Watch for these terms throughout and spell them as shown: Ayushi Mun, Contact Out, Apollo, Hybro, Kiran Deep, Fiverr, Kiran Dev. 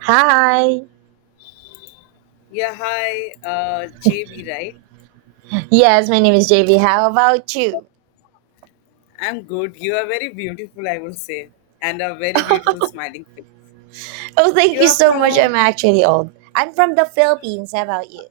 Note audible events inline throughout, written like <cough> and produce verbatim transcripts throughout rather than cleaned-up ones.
Hi. Yeah, hi, uh, J B, right? Yes, my name is J V. How about you? I'm good. You are very beautiful, I will say, and a very beautiful smiling face. Oh, thank You you are so much. from. I'm actually old. I'm from the Philippines. How about you?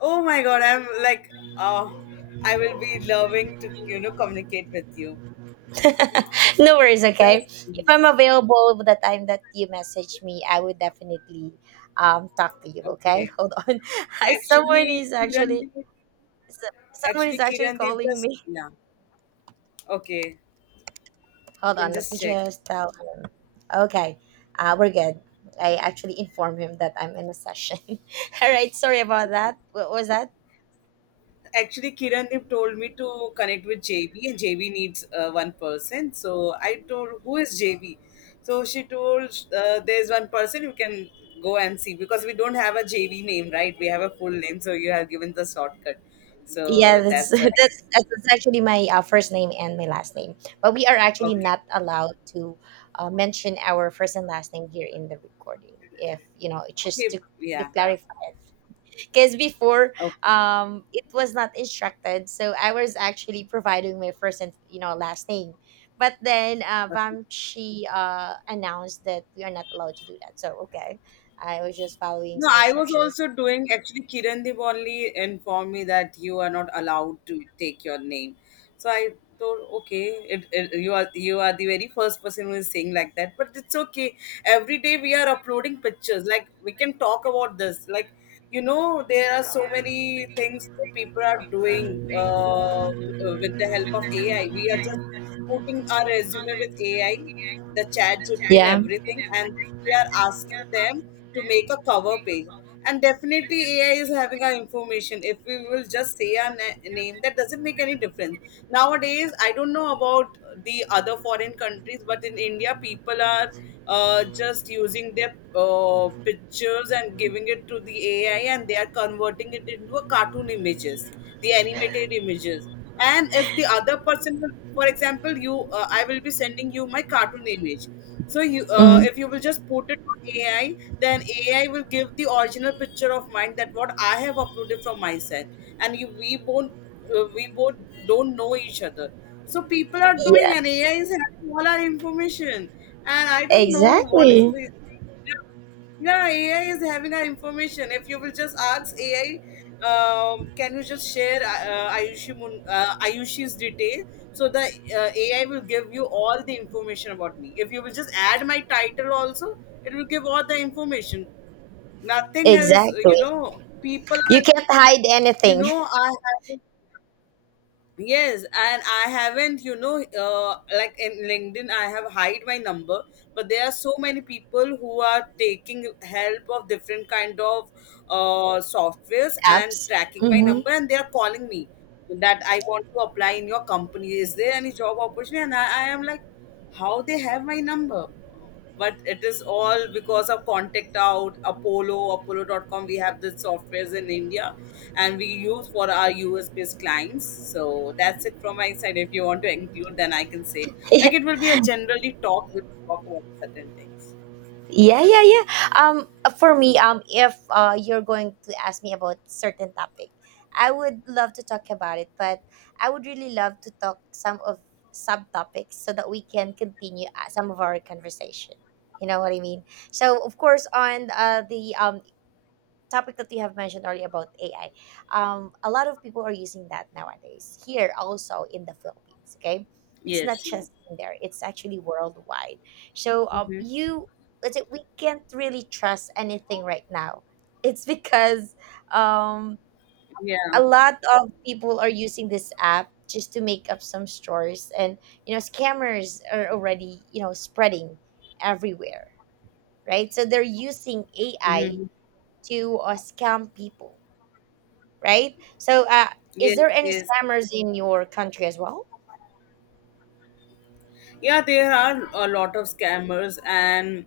Oh my God, I'm like, oh, I will be loving to you know communicate with you. <laughs> No worries, okay? Just If I'm available the time that you message me, I would definitely um talk to you, okay? okay. Hold on. <laughs> Hi, someone Actually, is Kiran actually Deep. so- someone is Actually, actually Kiran Deep calling just me. yeah. Okay, <laughs> you Hold can on, let just me check. just tell him. Okay. Uh, we're good. I actually informed him that I'm in a session. <laughs> All right, sorry about that. What was that? Actually, Kirandeep told me to connect with J B, and J B needs uh, one person. So I told, "Who is J B?" So she told, uh, "There's one person you can go and see because we don't have a J B name, right? We have a full name, so you have given the shortcut. So Yeah, that's <laughs> that's a, like, that's, that's actually my uh, first name and my last name. But we are actually okay, not allowed to uh, mention our first and last name here in the recording. If you know, just okay, to to yeah, clarify, because before okay, um, it was not instructed, so I was actually providing my first and you know last name. But then uh, okay. Vam, she uh, announced that we are not allowed to do that. So okay, I was just following No, some I was instructions. also doing actually Kiran Dev only informed me that you are not allowed to take your name. So I thought, okay, it, it, you are you are the very first person who is saying like that, but it's okay. Every day we are uploading pictures. Like we can talk about this. Like you know, there are so many things that people are doing uh, with the help of A I. We are just putting our resume with A I, the chat G P T and Yeah. everything, and we are asking them to make a cover page. And definitely A I is having our information. If we will just say our na- name, that doesn't make any difference. Nowadays, I don't know about the other foreign countries, but in India, people are uh, just using their uh, pictures and giving it to the A I, and they are converting it into a cartoon images, the animated images. And if the other person will- for example you uh, I will be sending you my cartoon image, so you uh, Hmm. if you will just put it on AI, then AI will give the original picture of mine that what I have uploaded from my side. And you, we both uh, we both don't know each other, so people are doing Yeah. and AI is having all our information, and I don't know what is Exactly. this. Yeah, A I is having our information. If you will just ask A I, um, can you just share uh, uh, Ayushi Mun, uh, Ayushi's detail? So the uh, A I will give you all the information about me. If you will just add my title also, it will give all the information. Nothing is, you Exactly. know, people, You can't hide you anything. <laughs> know, I have yes, and I haven't, you know, uh, like in LinkedIn, I have hide my number, but there are so many people who are taking help of different kind of uh, softwares and Apps. tracking my Mm-hmm. number, and they are calling me that I want to apply in your company. Is there any job opportunity? And I, I am like, how they have my number? But it is all because of Contact Out, Apollo, Apollo dot com. We have the softwares in India and we use for our U S based clients. So that's it from my side. If you want to include, then I can say. <laughs> Like yeah, it will be a generally talk, we talk about certain things. yeah, yeah. Um, for me, um, if uh, you're going to ask me about certain topic, I would love to talk about it, but I would really love to talk some of subtopics so that we can continue uh, some of our conversation. You know what I mean? So, of course, on uh, the um topic that you have mentioned earlier about A I, um, a lot of people are using that nowadays here also in the Philippines. Okay, it's not Yes. just in there; it's actually worldwide. So um, Mm-hmm. you, let's say we can't really trust anything right now. It's because um, Yeah. a lot of people are using this app just to make up some stories, and you know scammers are already you know spreading everywhere, right? So they're using A I Mm-hmm. to uh, scam people, right? So, uh, is Yes, there any yes. scammers in your country as well? Yeah, there are a lot of scammers and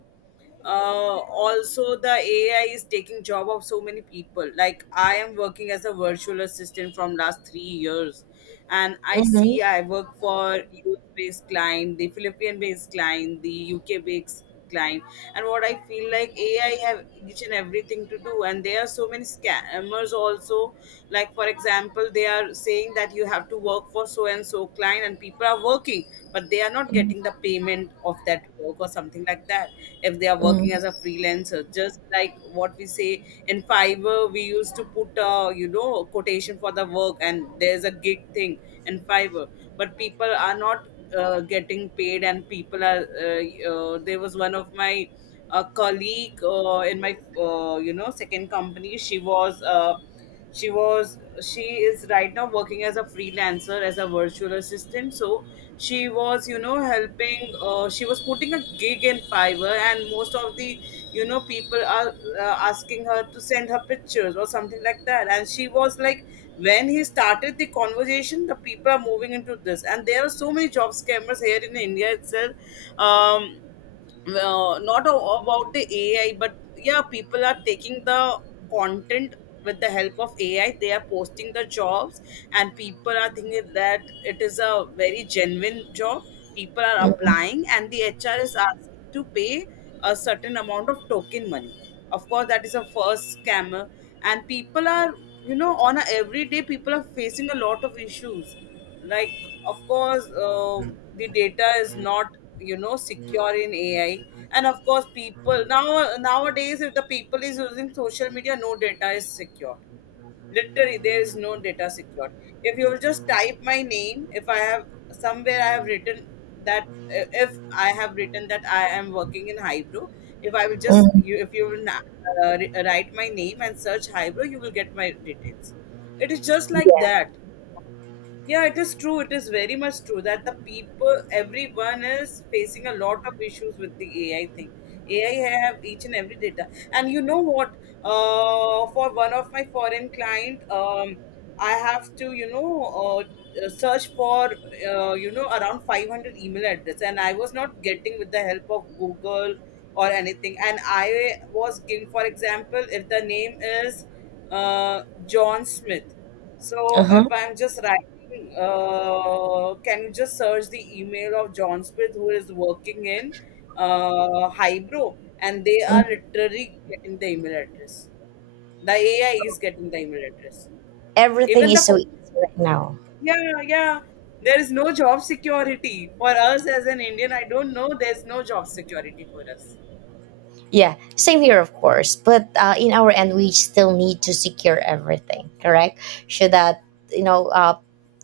uh, also the A I is taking job of so many people. Like I am working as a virtual assistant from last three years, and I Mm-hmm. see I work for U S based client, the Philippine based client, the U K based client. And what I feel like, AI have each and everything to do, and there are so many scammers also. Like for example, they are saying that you have to work for so and so client and people are working, but they are not getting the payment of that work or something like that. If they are working Mm-hmm. as a freelancer, just like what we say in Fiverr, we used to put a, you know, quotation for the work, and there's a gig thing in Fiverr. But people are not uh, getting paid, and people are uh, uh, there was one of my uh, colleague uh, in my uh, you know, second company. She was uh, she was she is right now working as a freelancer as a virtual assistant. So she was, you know, helping. uh, she was putting a gig in Fiverr, and most of the, you know, people are uh, asking her to send her pictures or something like that, and she was like, when he started the conversation, the people are moving into this. And there are so many job scammers here in India itself. um well, not a, about the A I, but yeah, people are taking the content with the help of A I. They are posting the jobs, and people are thinking that it is a very genuine job. People are Mm-hmm. applying, and the H R is asking to pay a certain amount of token money. Of course, that is a first scammer. And people are, you know, on a everyday people are facing a lot of issues. Like of course, um the data is not, you know, secure in AI. And of course, people now nowadays, if the people is using social media, no data is secure. Literally, there is no data secured. If you will just type my name, if I have somewhere I have written that, if I have written that I am working in Hybro, if I will just Mm-hmm. you if you will na- uh, write my name and search Hybro, you will get my details. It is just like that. Yeah, it is true. It is very much true that the people, everyone is facing a lot of issues with the A I thing. A I have each and every data. And you know what? Uh, for one of my foreign client, um, I have to, you know, uh, search for, uh, you know, around five hundred email address. And I was not getting with the help of Google or anything. And I was giving, for example, if the name is uh, John Smith. So if Uh-huh. I'm just writing, uh, can you just search the email of John Smith who is working in uh, Hybro, and they are Mm. literally getting the email address. The A I is getting the email address. Everything Even the is so co- easy right now. yeah, yeah, there is no job security for us as an Indian. I don't know. There's no job security for us. Yeah, same here, of course. But uh, in our end, we still need to secure everything, correct? So that you know, uh,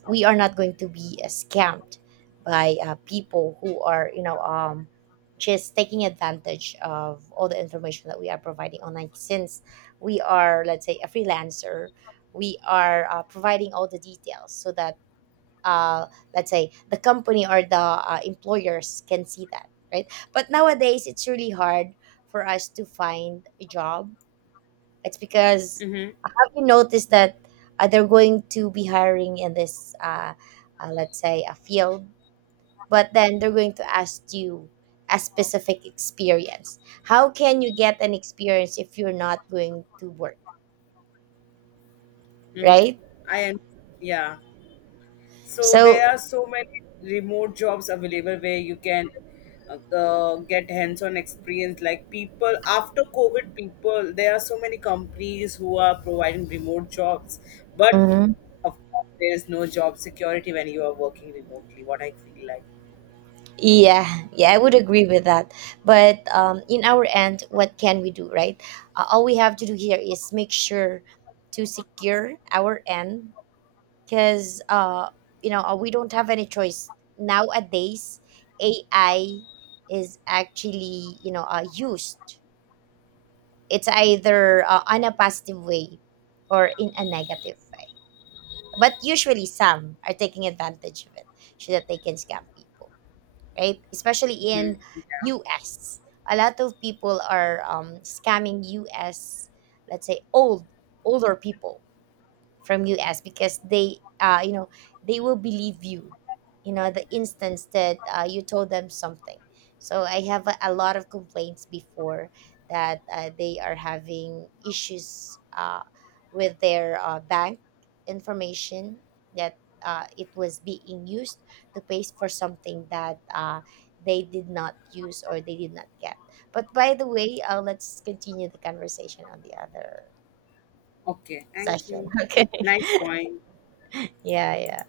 we are not going to be uh, scammed by uh, people who are you know um, just taking advantage of all the information that we are providing online. Since we are, let's say, a freelancer, we are uh, providing all the details so that uh, let's say the company or the uh, employers can see that, right? But nowadays it's really hard for us to find a job. It's because, Mm-hmm. uh, have you noticed that uh, they're going to be hiring in this uh, uh, let's say a field, but then they're going to ask you a specific experience. How can you get an experience if you're not going to work, Mm-hmm. right? I am yeah. So there so are so many remote jobs available where you can uh, uh, get hands-on experience. Like people after COVID, people there are so many companies who are providing remote jobs, but Mhm. of course there is no job security when you are working remotely. What I feel like. Yeah, yeah, I would agree with that. But um, in our end, what can we do, right? Uh, all we have to do here is make sure to secure our end because, uh, you know, uh, we don't have any choice. Nowadays, A I is actually, you know, uh, used. It's either uh, on a positive way or in a negative way. But usually, some are taking advantage of it so that they can scam people, right? Especially in Mhm. U S. A lot of people are um, scamming U S, let's say old, older people from us because they, uh, you know they will believe you, you know the instance that uh, you told them something. So I have a, a lot of complaints before that uh, they are having issues uh, with their uh, bank information, that uh, it was being used to pay for something that uh, they did not use or they did not get. But by the way, uh, let's continue the conversation on the other Okay, thank session. you. <laughs> Okay. Nice point. Yeah, yeah.